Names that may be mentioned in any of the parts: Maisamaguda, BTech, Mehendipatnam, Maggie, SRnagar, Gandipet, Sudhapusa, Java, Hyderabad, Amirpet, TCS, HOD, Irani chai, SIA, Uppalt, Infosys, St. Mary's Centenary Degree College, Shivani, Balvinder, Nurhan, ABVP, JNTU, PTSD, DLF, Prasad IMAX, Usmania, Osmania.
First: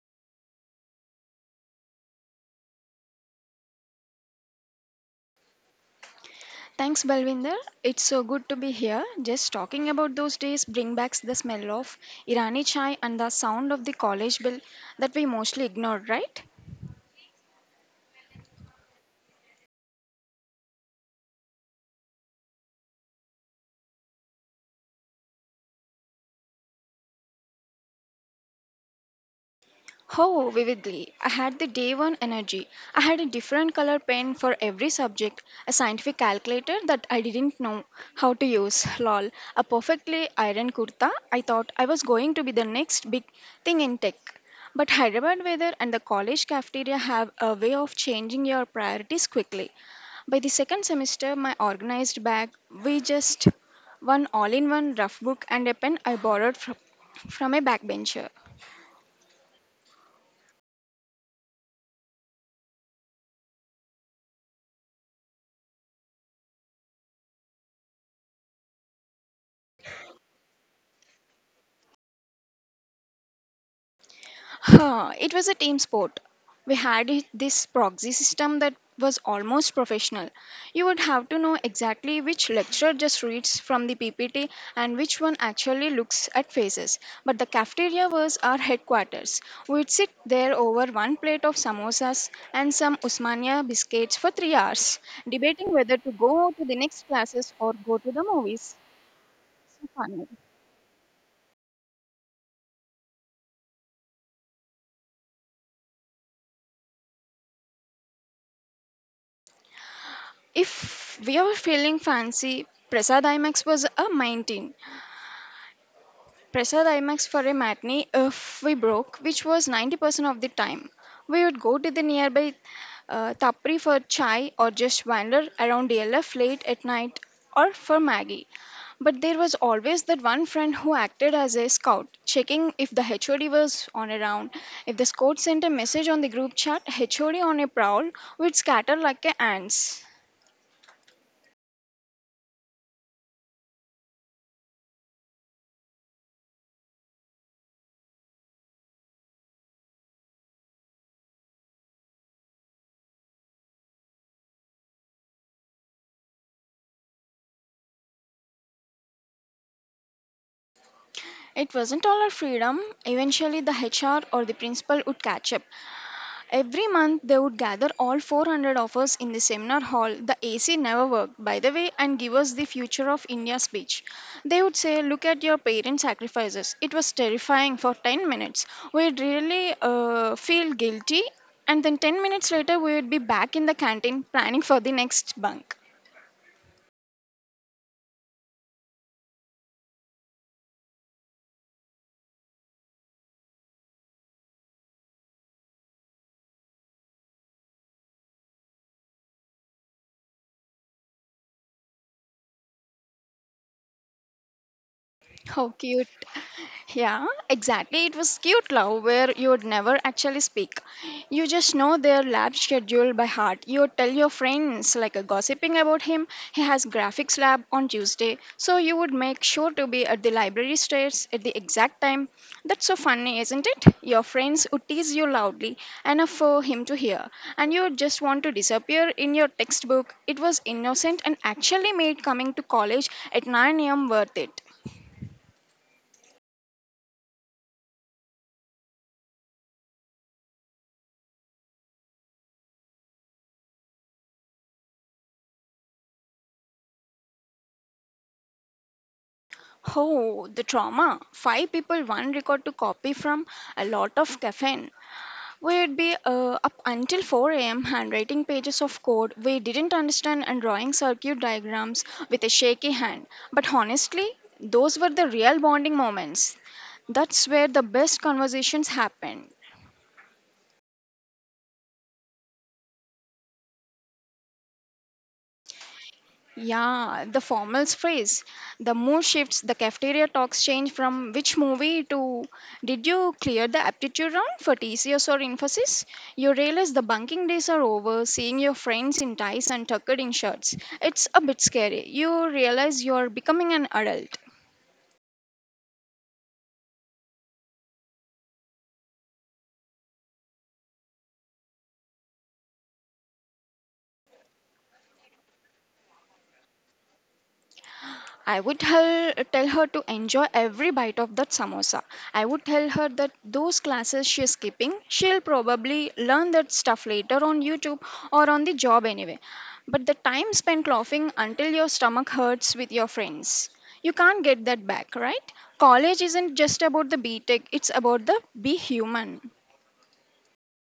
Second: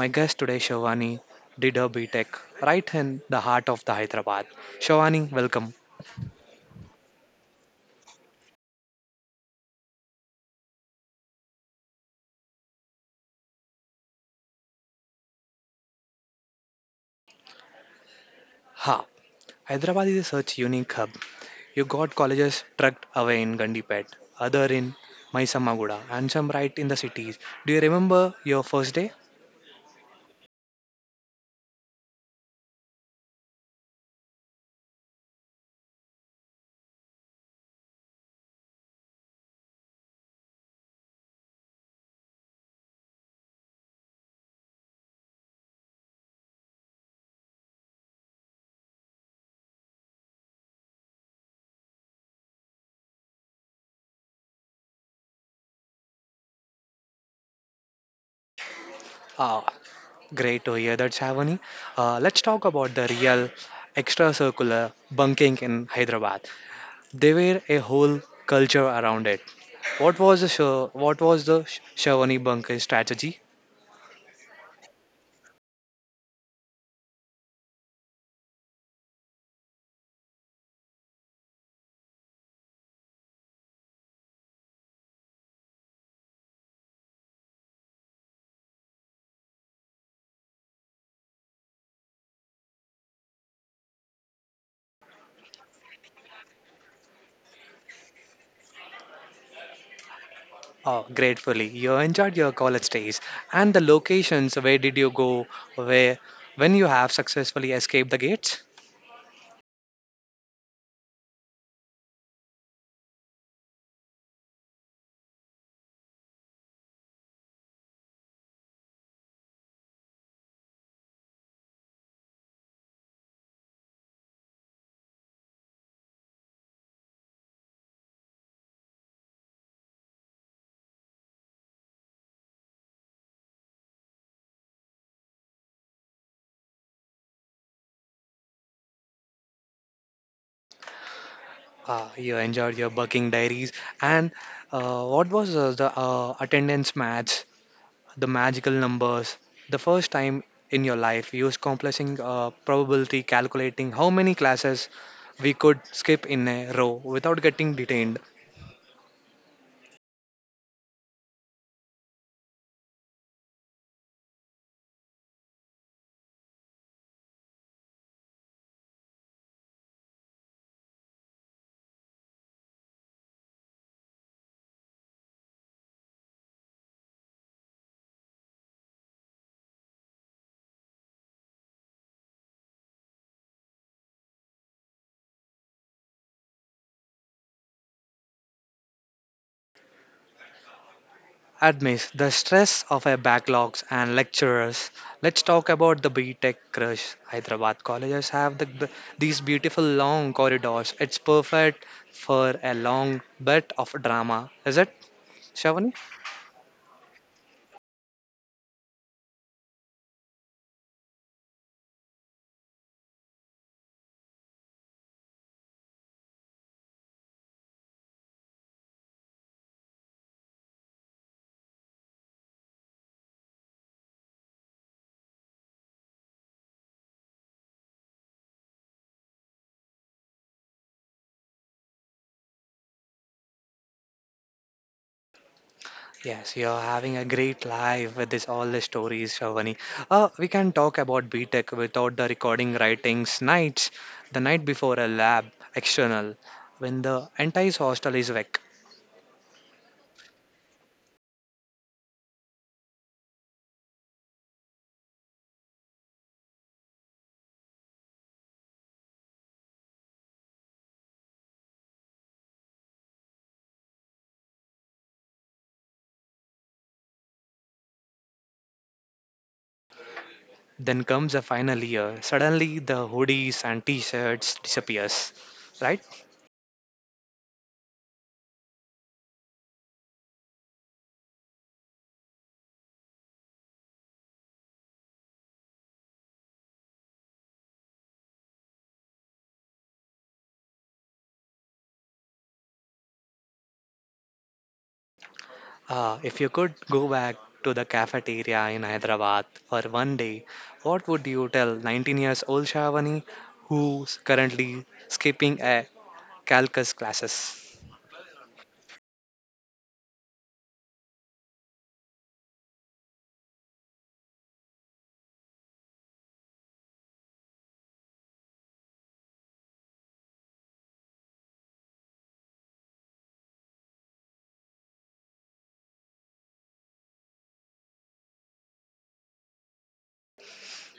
My guest today, Shivani, did her BTech right in the heart of the Hyderabad. Shivani, welcome. Thanks, Balvinder. It's so good to be here. Just talking about those days bring back the smell of Irani chai and the sound of the college bell that we mostly ignored, right? Ha! Hyderabad is such unique hub. You got colleges tucked away in Gandipet, other in Maisamaguda, and some right in the cities. Do you remember your first day? Oh, vividly. I had the day one energy. I had a different color pen for every subject, a scientific calculator that I didn't know how to use, lol, a perfectly ironed kurta. I thought I was going to be the next big thing in tech. But Hyderabad weather and the college cafeteria have a way of changing your priorities quickly. By the second semester, my organized bag, we just one all in one rough book and a pen I borrowed from a backbencher. Ah, great to hear that, Shavani. Let's talk about the real extracurricular bunking in Hyderabad. There were a whole culture around it. What was the Shavani bunking strategy? Huh, it was a team sport. We had this proxy system that was almost professional. You would have to know exactly which lecturer just reads from the PPT and which one actually looks at faces. But the cafeteria was our headquarters. We'd sit there over one plate of samosas and some Usmania biscuits for 3 hours, debating whether to go to the next classes or go to the movies. So funny. Oh, gratefully, you enjoyed your college days and the locations. Where did you go? Where when you have successfully escaped the gates? If we were feeling fancy, Prasad IMAX was a 19. Prasad IMAX for a matinee if we broke, which was 90% of the time. We would go to the nearby Tapri for chai or just wander around DLF late at night or for Maggie. But there was always that one friend who acted as a scout, checking if the HOD was on a round. If the scout sent a message on the group chat, HOD on a prowl, we'd scatter like a ants. You enjoyed your bunking diaries and what was the attendance match? The magical numbers. The first time in your life, use complexing probability calculating how many classes we could skip in a row without getting detained. It wasn't all our freedom. Eventually, the HR or the principal would catch up. Every month they would gather all 400 of us in the seminar hall. The AC never worked, by the way, and give us the future of India speech. They would say, "Look at your parents' sacrifices." It was terrifying for 10 minutes. We'd really feel guilty, and then 10 minutes later, we would be back in the canteen planning for the next bunk. Admits the stress of our backlogs and lecturers. Let's talk about the BTech crush. Hyderabad colleges have these beautiful long corridors. It's perfect for a long bit of drama, is it, How Shavani? cute. Yeah, exactly. It was cute love where you would never actually speak. You just know their lab schedule by heart. You would tell your friends, like gossiping about him, he has graphics lab on Tuesday. So you would make sure to be at the library stairs at the exact time. That's so funny, isn't it? Your friends would tease you loudly enough for him to hear. And you would just want to disappear in your textbook. It was innocent and actually made coming to college at 9 a.m. worth it. Yes, you're having a great life with this all the stories, Shavani. We can talk about B Tech without the recording writings nights, the night before a lab external, when the entire hostel is wreck. Oh, the trauma. Five people, one record to copy from a lot of caffeine. We'd be up until 4 a.m. handwriting pages of code we didn't understand and drawing circuit diagrams with a shaky hand. But honestly, those were the real bonding moments. That's where the best conversations happen. Then comes the final year. Suddenly, the hoodies and t-shirts disappears, right? Yeah, the formals phrase. The mood shifts, the cafeteria talks change from which movie to did you clear the aptitude round for TCS or Infosys? You realize the bunking days are over, seeing your friends in ties and tucked in shirts. It's a bit scary. You realize you're becoming an adult. If you could go back to the cafeteria in Hyderabad for one day, what would you tell 19 years old Shavani who's currently skipping a calculus classes? I would tell her to enjoy every bite of that samosa. I would tell her that those classes she's skipping, she'll probably learn that stuff later on YouTube or on the job anyway. But the time spent laughing until your stomach hurts with your friends, you can't get that back, right? College isn't just about the BTEC, it's about the be human.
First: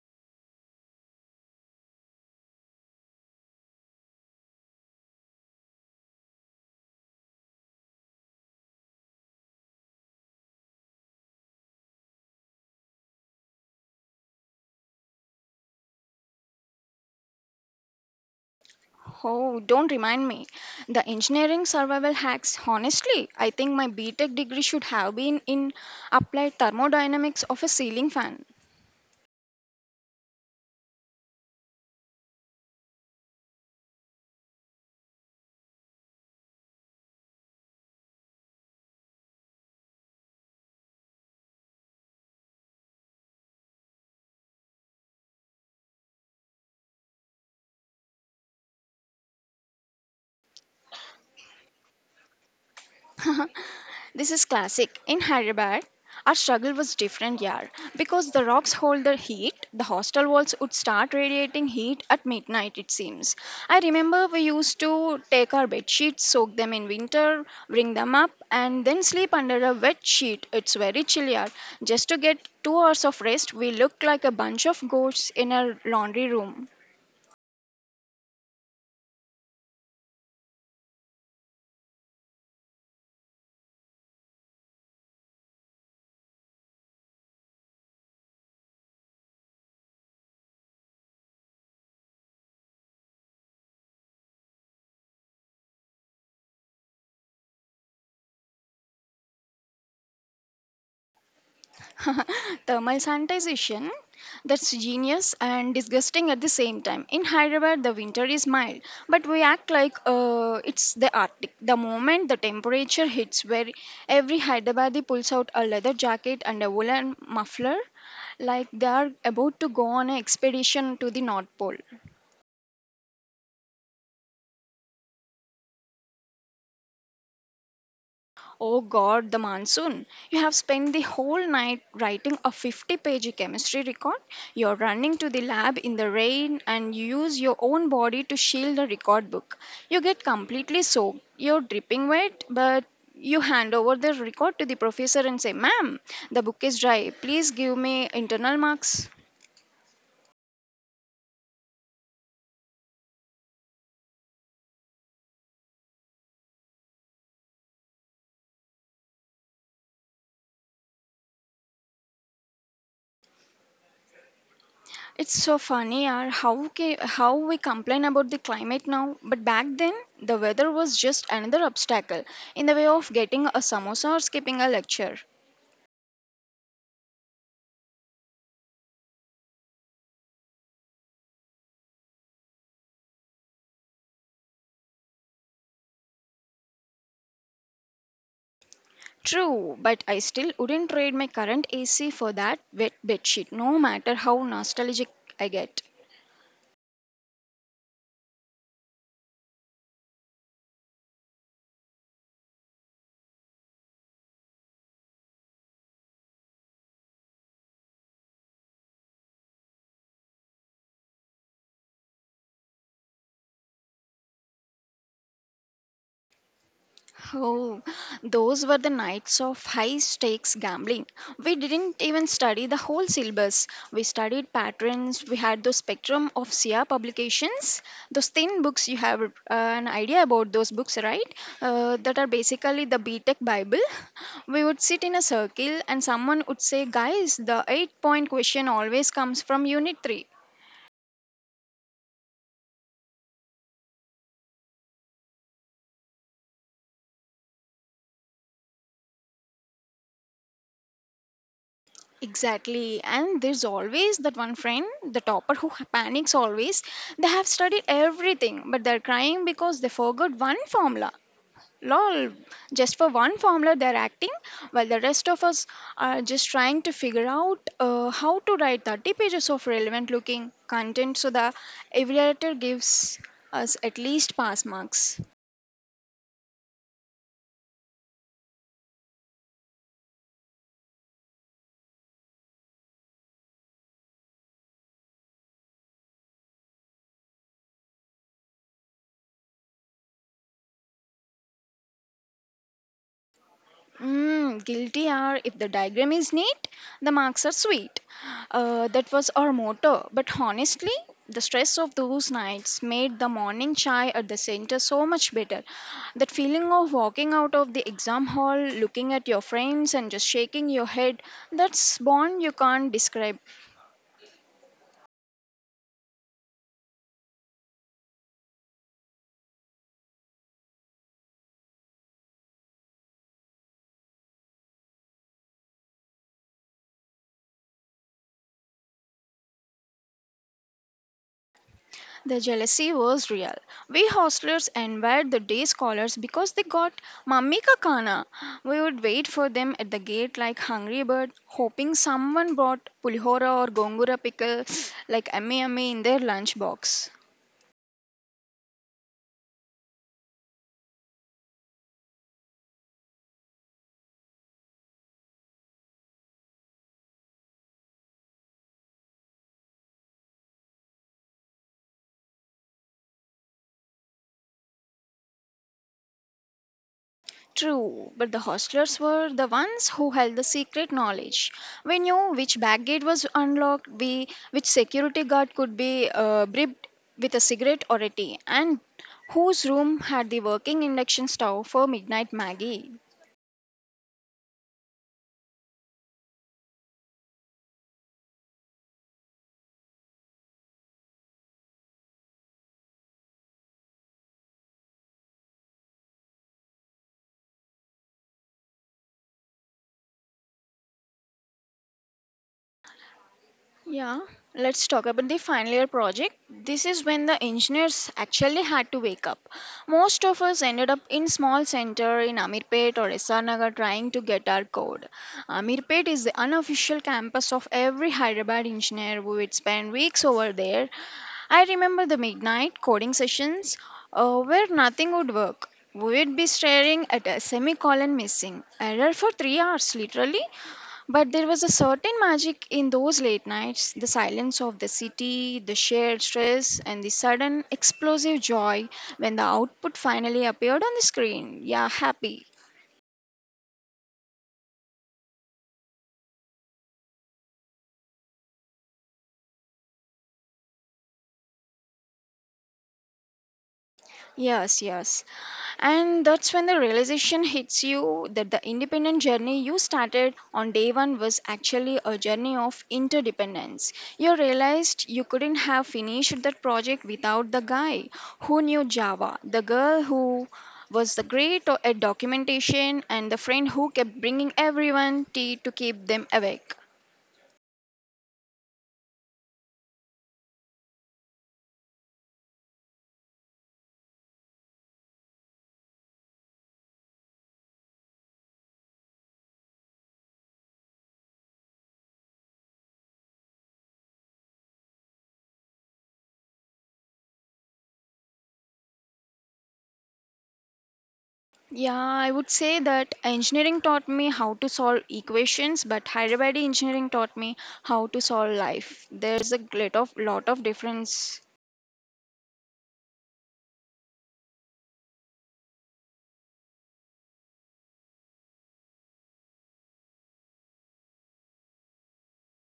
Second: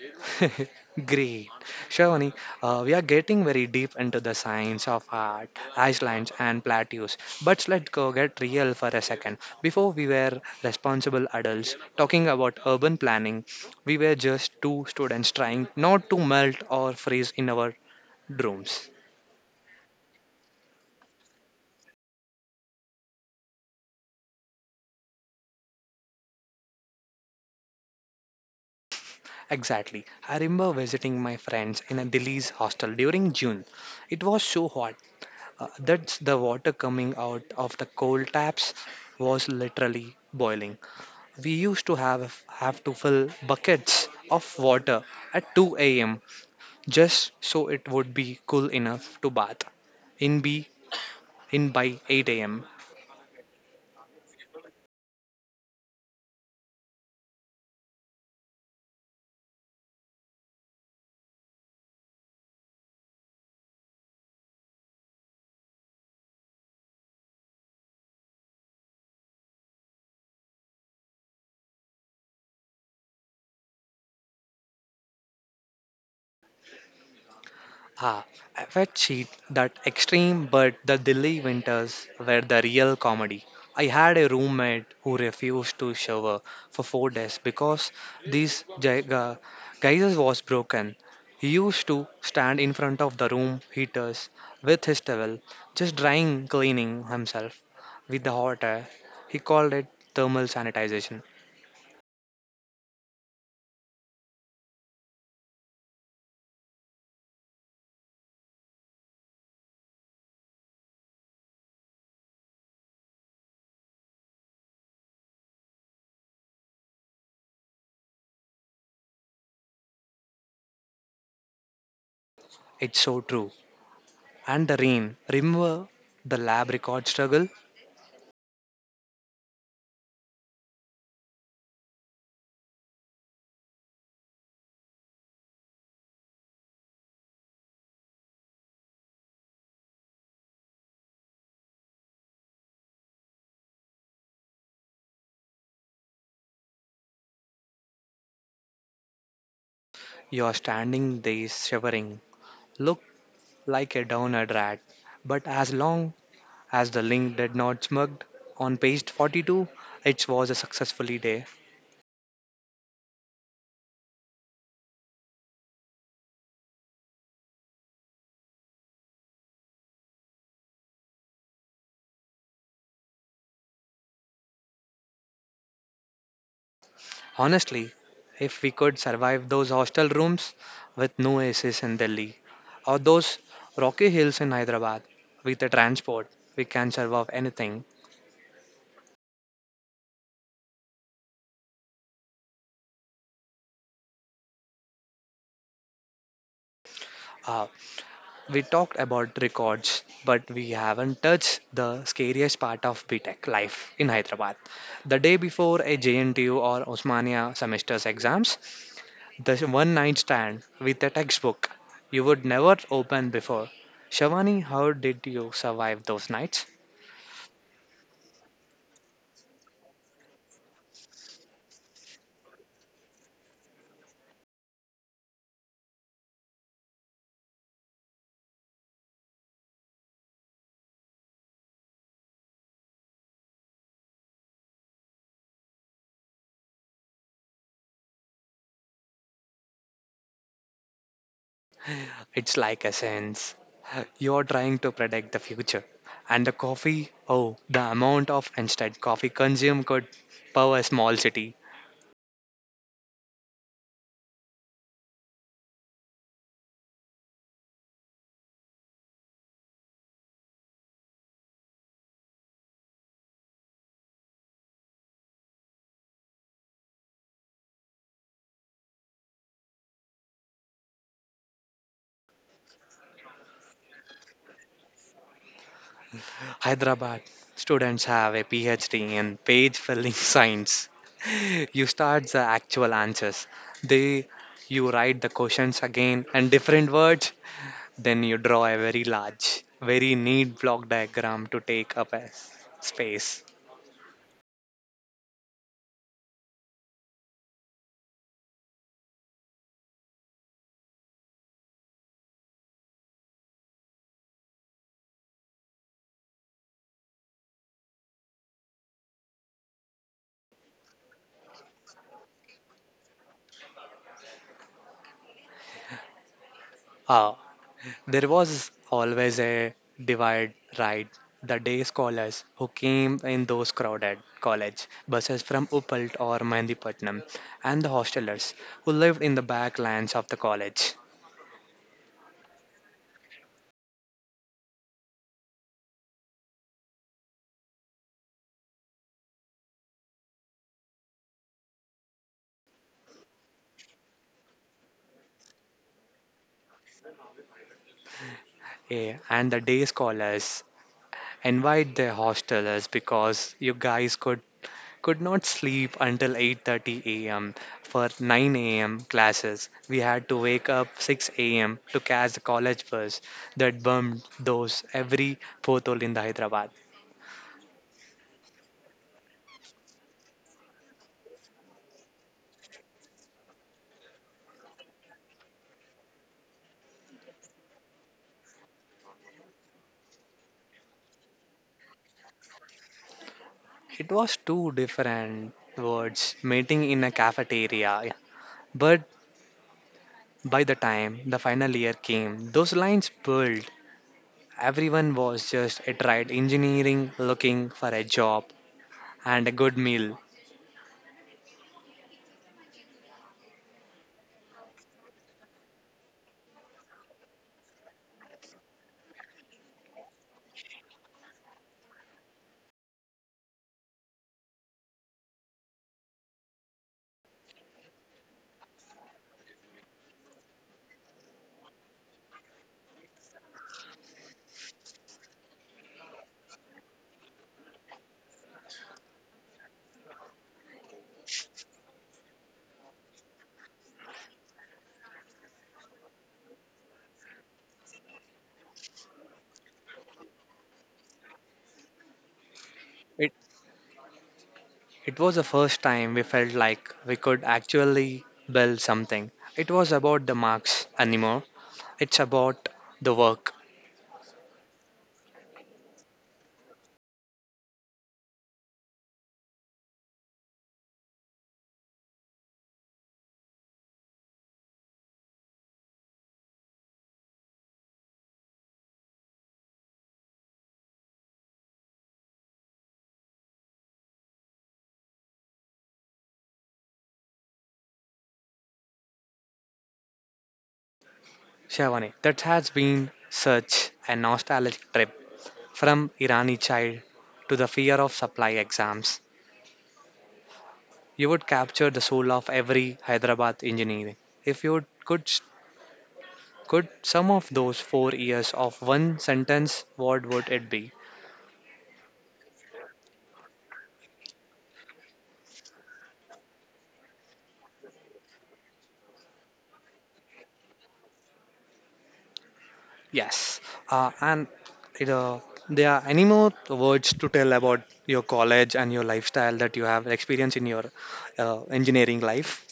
Great. Shavani, we are getting very deep into the science of art, Iceland and plateaus. But let's go get real for a second. Before we were responsible adults talking about urban planning, we were just two students trying not to melt or freeze in our Drones. Oh, don't remind me. The engineering survival hacks, honestly, I think my BTech degree should have been in applied thermodynamics of a ceiling fan. Exactly. I remember visiting my friends in a Delhi's hostel during June. It was so hot that the water coming out of the coal taps was literally boiling. We used to have to fill buckets of water at 2 a.m. just so it would be cool enough to bath in be in by 8 a.m. This is classic. In Hyderabad, our struggle was different, yeah. Because the rocks hold the heat, the hostel walls would start radiating heat at midnight, it seems. I remember we used to take our bed sheets, soak them in winter, bring them up, and then sleep under a wet sheet. It's very chilly, yeah. Just to get 2 hours of rest, we looked like a bunch of ghosts in a laundry room. Ah, I wet sheet that extreme, but the Delhi winters were the real comedy. I had a roommate who refused to shower for 4 days because this geyser was broken. He used to stand in front of the room heaters with his towel, just drying cleaning himself with the hot air. He called it thermal sanitization. Thermal sanitization. That's genius and disgusting at the same time. In Hyderabad, the winter is mild, but we act like it's the Arctic. The moment the temperature hits where every Hyderabadi pulls out a leather jacket and a woolen muffler, like they are about to go on an expedition to the North Pole. It's so true. And the rain. Remember the lab record struggle? Oh God, the monsoon. You have spent the whole night writing a 50-page chemistry record. You're running to the lab in the rain and you use your own body to shield the record book. You get completely soaked. You're dripping wet, but you hand over the record to the professor and say, "Ma'am, the book is dry. Please give me internal marks." You are standing there shivering looked like a downed rat, but as long as the link did not smug on page 42, it was a successful day. It's so funny yaar, how how we complain about the climate now, but back then the weather was just another obstacle in the way of getting a samosa or skipping a lecture. Honestly, if we could survive those hostel rooms with no ACs in Delhi, or those rocky hills in Hyderabad with the transport, we can survive anything. True, but I still wouldn't trade my current AC for that wet bedsheet, no matter how nostalgic I get. Uh, we talked about records, but we haven't touched the scariest part of B Tech life in Hyderabad. The day before a JNTU or Osmania semester's exams, the one night stand with a textbook you would never open before. Shavani, how did you survive those nights? Oh, those were the nights of high stakes gambling. We didn't even study the whole syllabus. We studied patterns. We had the spectrum of SIA publications. Those thin books, you have an idea about those books, right? That are basically the BTEC Bible. We would sit in a circle and someone would say, "Guys, the 8 point question always comes from Unit 3." It's like a sense. You're trying to predict the future. And the coffee, oh, the amount of instant coffee consumed could power a small city. Exactly. And there's always that one friend, the topper who panics always. They have studied everything, but they're crying because they forgot one formula. Lol, just for one formula they're acting, while the rest of us are just trying to figure out how to write 30 pages of relevant looking content so the evaluator gives us at least pass marks. Hyderabad students have a PhD in page filling science. You start the actual answers. They you write the questions again and different words. Then you draw a very large, very neat block diagram to take up a space. Mm, guilty are if the diagram is neat, the marks are sweet. That was our motto. But honestly, the stress of those nights made the morning chai at the center so much better. That feeling of walking out of the exam hall, looking at your friends, and just shaking your head that's bond you can't describe. Ah. There was always a divide, right? The day scholars who came in those crowded college buses from Uppalt or Mehendipatnam, and the hostelers who lived in the backlands of the college. The jealousy was real. We hostlers envied the day scholars because they got mummy ka khana. We would wait for them at the gate like hungry bird, hoping someone brought pulihora or gongura pickle like ame ame in their lunch box. Eh, and the day scholars invite their hostelers because you guys could not sleep until 8:30 a.m. for 9 a.m. classes. We had to wake up 6 a.m. to catch the college bus that bumped those every fourth hole in the Hyderabad. True, but the hostlers were the ones who held the secret knowledge. We knew which back gate was unlocked, we, which security guard could be bribed with a cigarette or a tea, and whose room had the working induction stove for midnight Maggie. It was two different words meeting in a cafeteria. But by the time the final year came, those lines pulled. Everyone was just a tried engineering looking for a job and a good meal. Yeah, let's talk about the final year project. This is when the engineers actually had to wake up. Most of us ended up in small center in Amirpet or SRnagar trying to get our code. Amirpet is the unofficial campus of every Hyderabad engineer who would spend weeks over there. I remember the midnight coding sessions where nothing would work. We would be staring at a semicolon missing error for 3 hours, literally. But there was a certain magic in those late nights the silence of the city, the shared stress, and the sudden explosive joy when the output finally appeared on the screen. Yeah, happy. It was the first time we felt like we could actually build something. It was about the marks anymore. It's about the work. Yes, yes. And that's when the realization hits you that the independent journey you started on day one was actually a journey of interdependence. You realized you couldn't have finished that project without the guy who knew Java, the girl who was the great at documentation, and the friend who kept bringing everyone tea to keep them awake. Shavani, that has been such a nostalgic trip from Irani child to the fear of supply exams. You would capture the soul of every Hyderabad engineering. If you could sum of those 4 years of one sentence, what would it be? Yeah, I would say that engineering taught me how to solve equations, but Hyderabad engineering taught me how to solve life. There's a lot of difference. Yes, and it, there are any more words to tell about your college and your lifestyle that you have experienced in your engineering life?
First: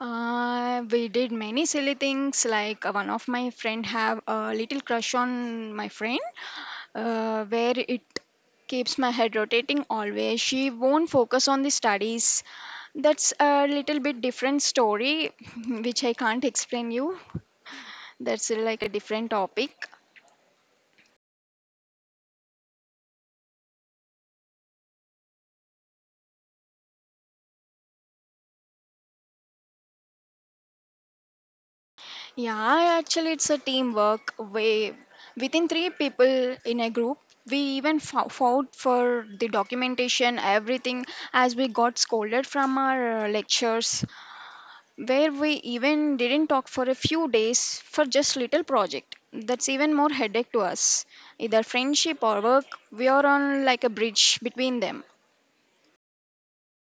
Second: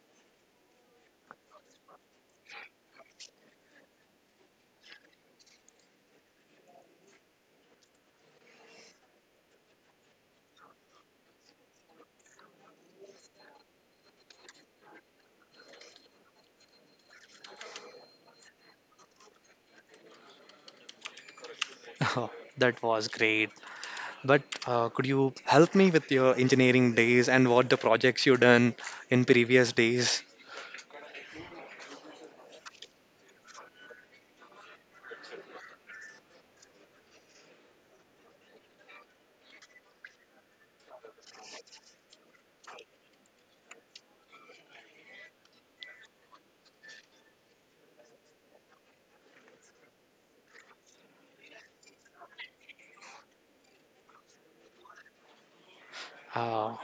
We did many silly things. Like one of my friend have a little crush on my friend, where it keeps my head rotating always. She won't focus on the studies. That's a little bit different story, which I can't explain you. That's like a different topic. That was great. But could you help me with your engineering days and what the projects you done in previous days? Yeah, actually, it's a teamwork way. Within 3 people in a group, we even fought for the documentation, everything, as we got scolded from our lectures, where we even didn't talk for a few days for just little project. That's even more headache to us. Either friendship or work, we are on like a bridge between them. Uh,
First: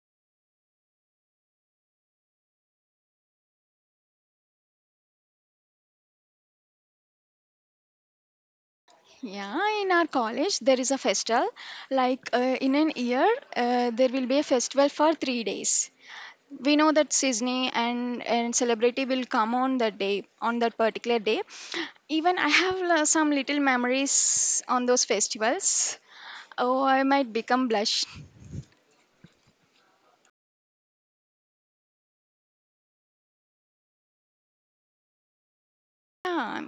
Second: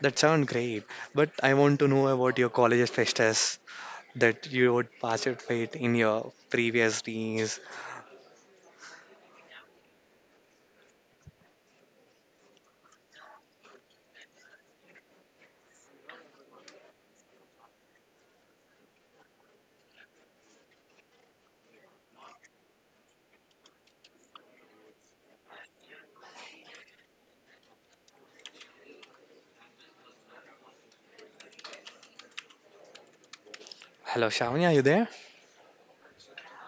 that sound great. But I want to know about your college fest that you would participate in your previous days. Yeah, in our college there is a festival. Like in an year, there will be a festival for 3 days. We know that Sydney and celebrity will come on that day on that particular day. Even I have some little memories on those festivals. Oh, I might become blush. Hello, Shavani, are you there? Yeah,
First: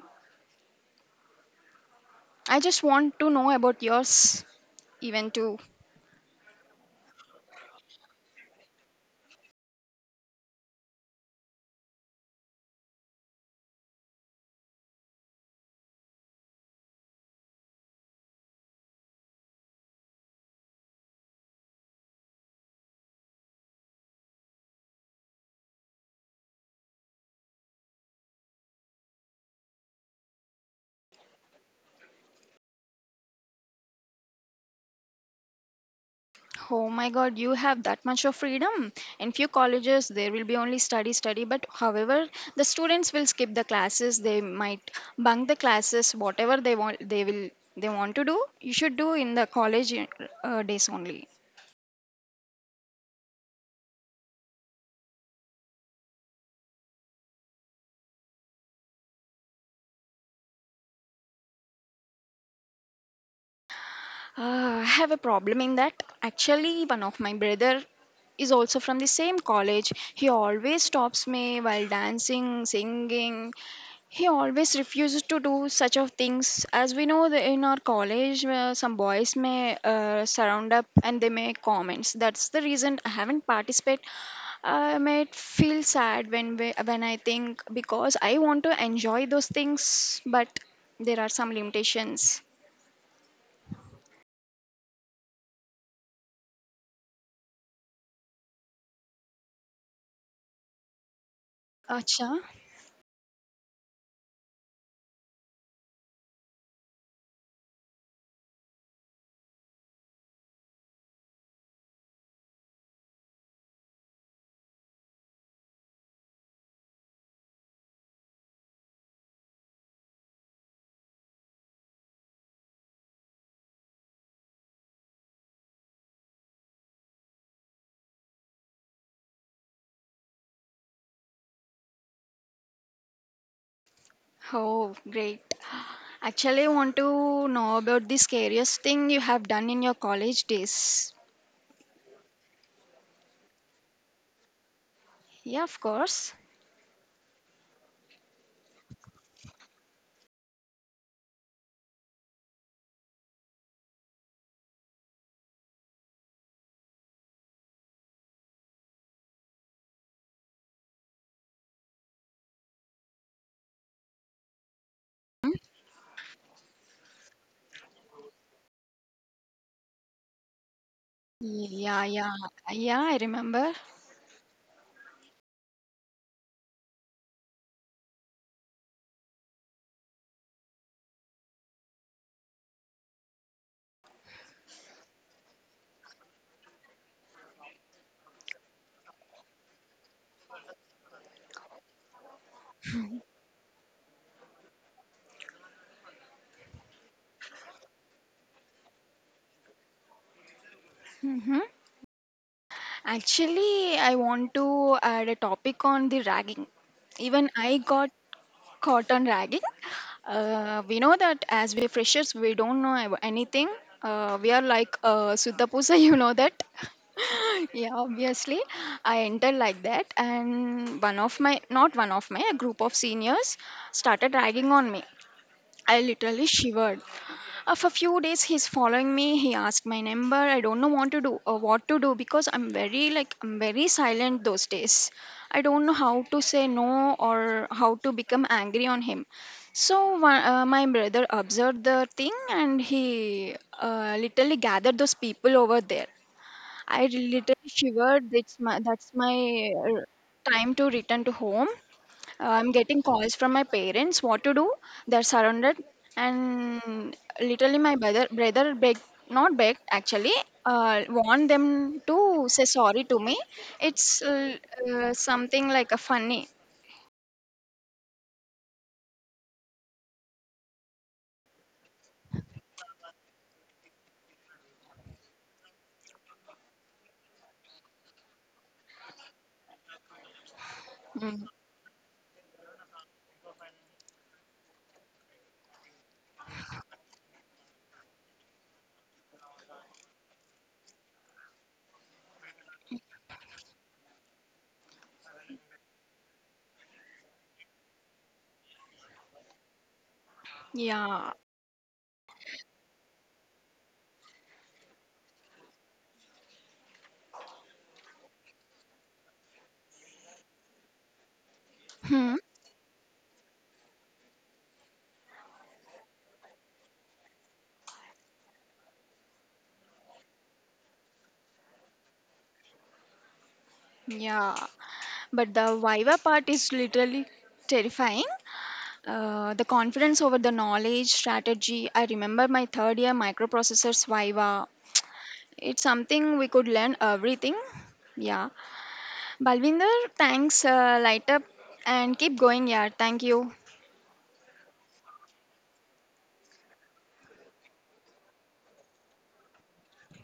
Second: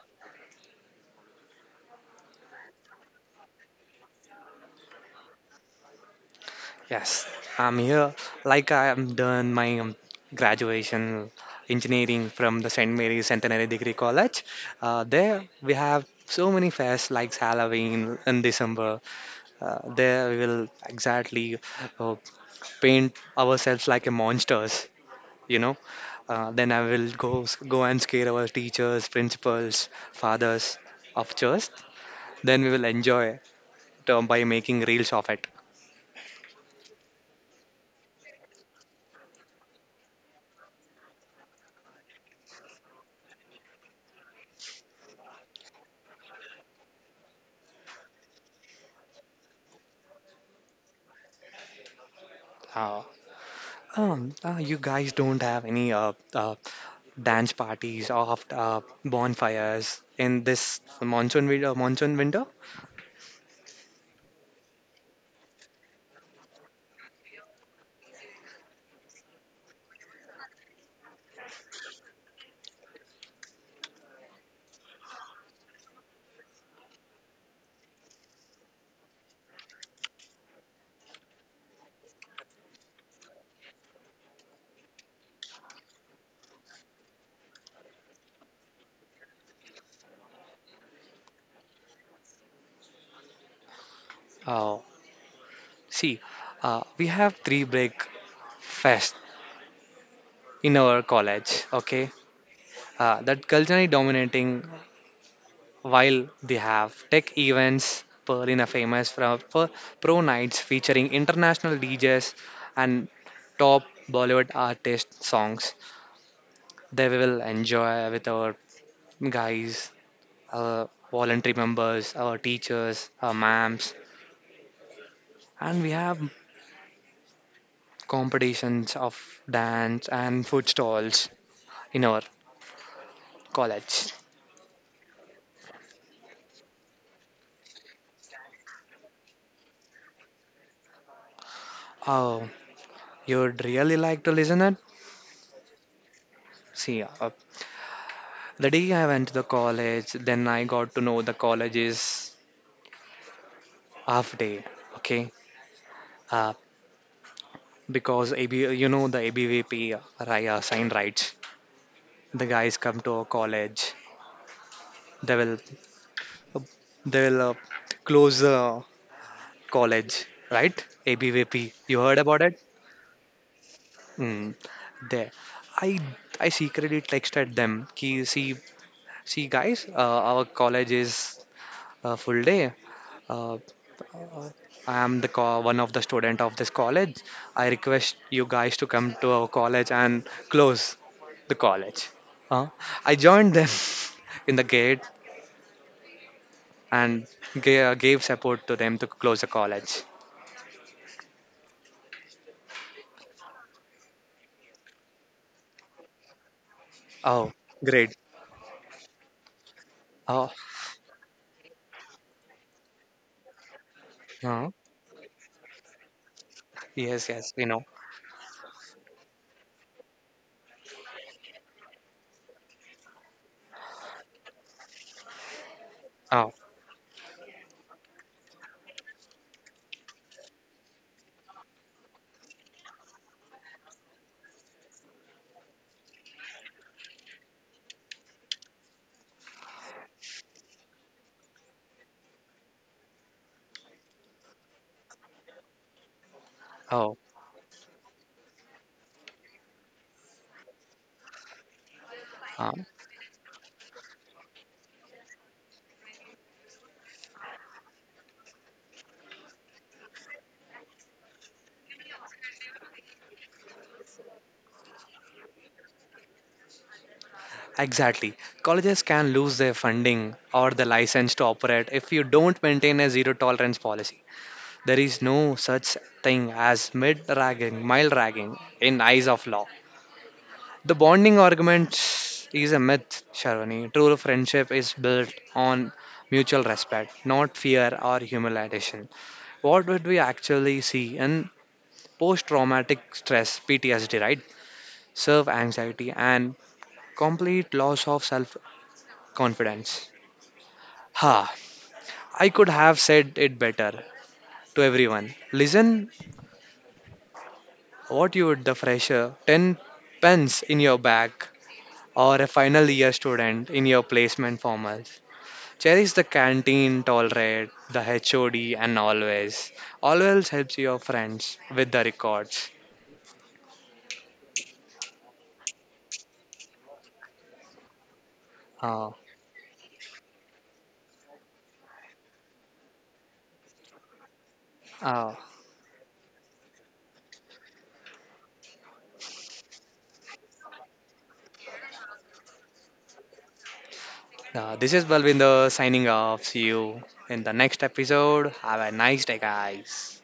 I just want to know about yours, even too. Yes, I'm here. Like I am done my graduation engineering from the St. Mary's Centenary Degree College. There we have so many fairs like Halloween in December. There we will exactly uh, paint ourselves like a monsters, you know. Then I will go and scare our teachers, principals, fathers of church. Then we will enjoy it, by making reels of it. Oh my god, you have that much of freedom. In few colleges, there will be only study, study, but however, the students will skip the classes, they might bunk the classes, whatever they want, they will, they want to do, you should do in the college days only. Uh, you guys don't have any dance parties or bonfires in this monsoon winter. Monsoon winter. I have a problem in that. Actually, one of my brother is also from the same college. He always stops me while dancing, singing. He always refuses to do such of things. As we know, that in our college, some boys may surround up and they make comments. That's the reason I haven't participated. I might feel sad when we, when I think because I want to enjoy those things, but there are some limitations. Uh, see, we have three break fest in our college. Okay, Acha. That culturally dominating while they have tech events. Pearl in a famous for pro nights featuring international DJs and top Bollywood artist songs. They will enjoy with our guys our voluntary members, our teachers, our ma'ams, and we have competitions of dance and food stalls in our college. Oh, great. Actually, I want to know about the scariest thing you have done in your college days. Oh, you'd really like to listen it? Yeah, of course. See, the day I went to the college, then I got to know the college is half day, okay? Uh, because you know the ABVP sign rights. The guys come to our college. They will, uh, they will close the college, right? ABVP. You Yeah, heard yeah, about it? yeah, I remember. Mm. There. I I secretly texted them. Ki, see, see, guys, our college is full day. Uh, I am the one of the student of this college. I request you guys to come to our college and close the college. Uh, I joined them in the gate and gave support to them to close the college. Hmm. Actually, I want to add a topic on the ragging. Even Oh, I got great. caught on ragging. Oh, We know that as we freshers, we don't know anything. We are uh, like Sudhapusa, you know that. yes, yes, you know. Yeah, obviously. I entered like that, and not one of my, a group of seniors started ragging on me. I literally Oh, shivered. For a few days, he's following me. He asked my number. I don't know what to do or what to do because I'm very I'm very silent those days. I don't know how to say no or how to become angry on him. So my brother observed the thing and he literally gathered those people over there. I oh, literally shivered. That's my uh, time to return to home. I'm um, getting calls from my parents what to do. They're surrounded, and literally my brother begged not begged actually warned them to say sorry to me. It's something like a funny. exactly. Colleges can lose their funding or the license to operate if you don't maintain a zero tolerance policy. There is no such thing as mid ragging, mild ragging in eyes of law. The bonding Mm, argument is a myth, Sharwani. True friendship is built on mutual respect, not fear or humiliation. What would we actually see in post traumatic stress, PTSD, right? Serve anxiety and complete loss of self confidence. yeah. Ha, I could have said it better to everyone. Listen, what you would the fresher, 10 pence in your bag, Hmm. or a final year student in your placement formals. Cherish the canteen, tolerate the HOD, and always. Always helps your friends with the records. Yeah. But the Viva part is literally terrifying. Uh, The confidence over the knowledge strategy. I remember my third year microprocessors Viva. uh, It's something we could learn everything. Yeah, Balvinder, thanks. Light up and keep going, yeah. Thank you. this is Balvinder signing off. See you in the next episode. Have a nice day, guys.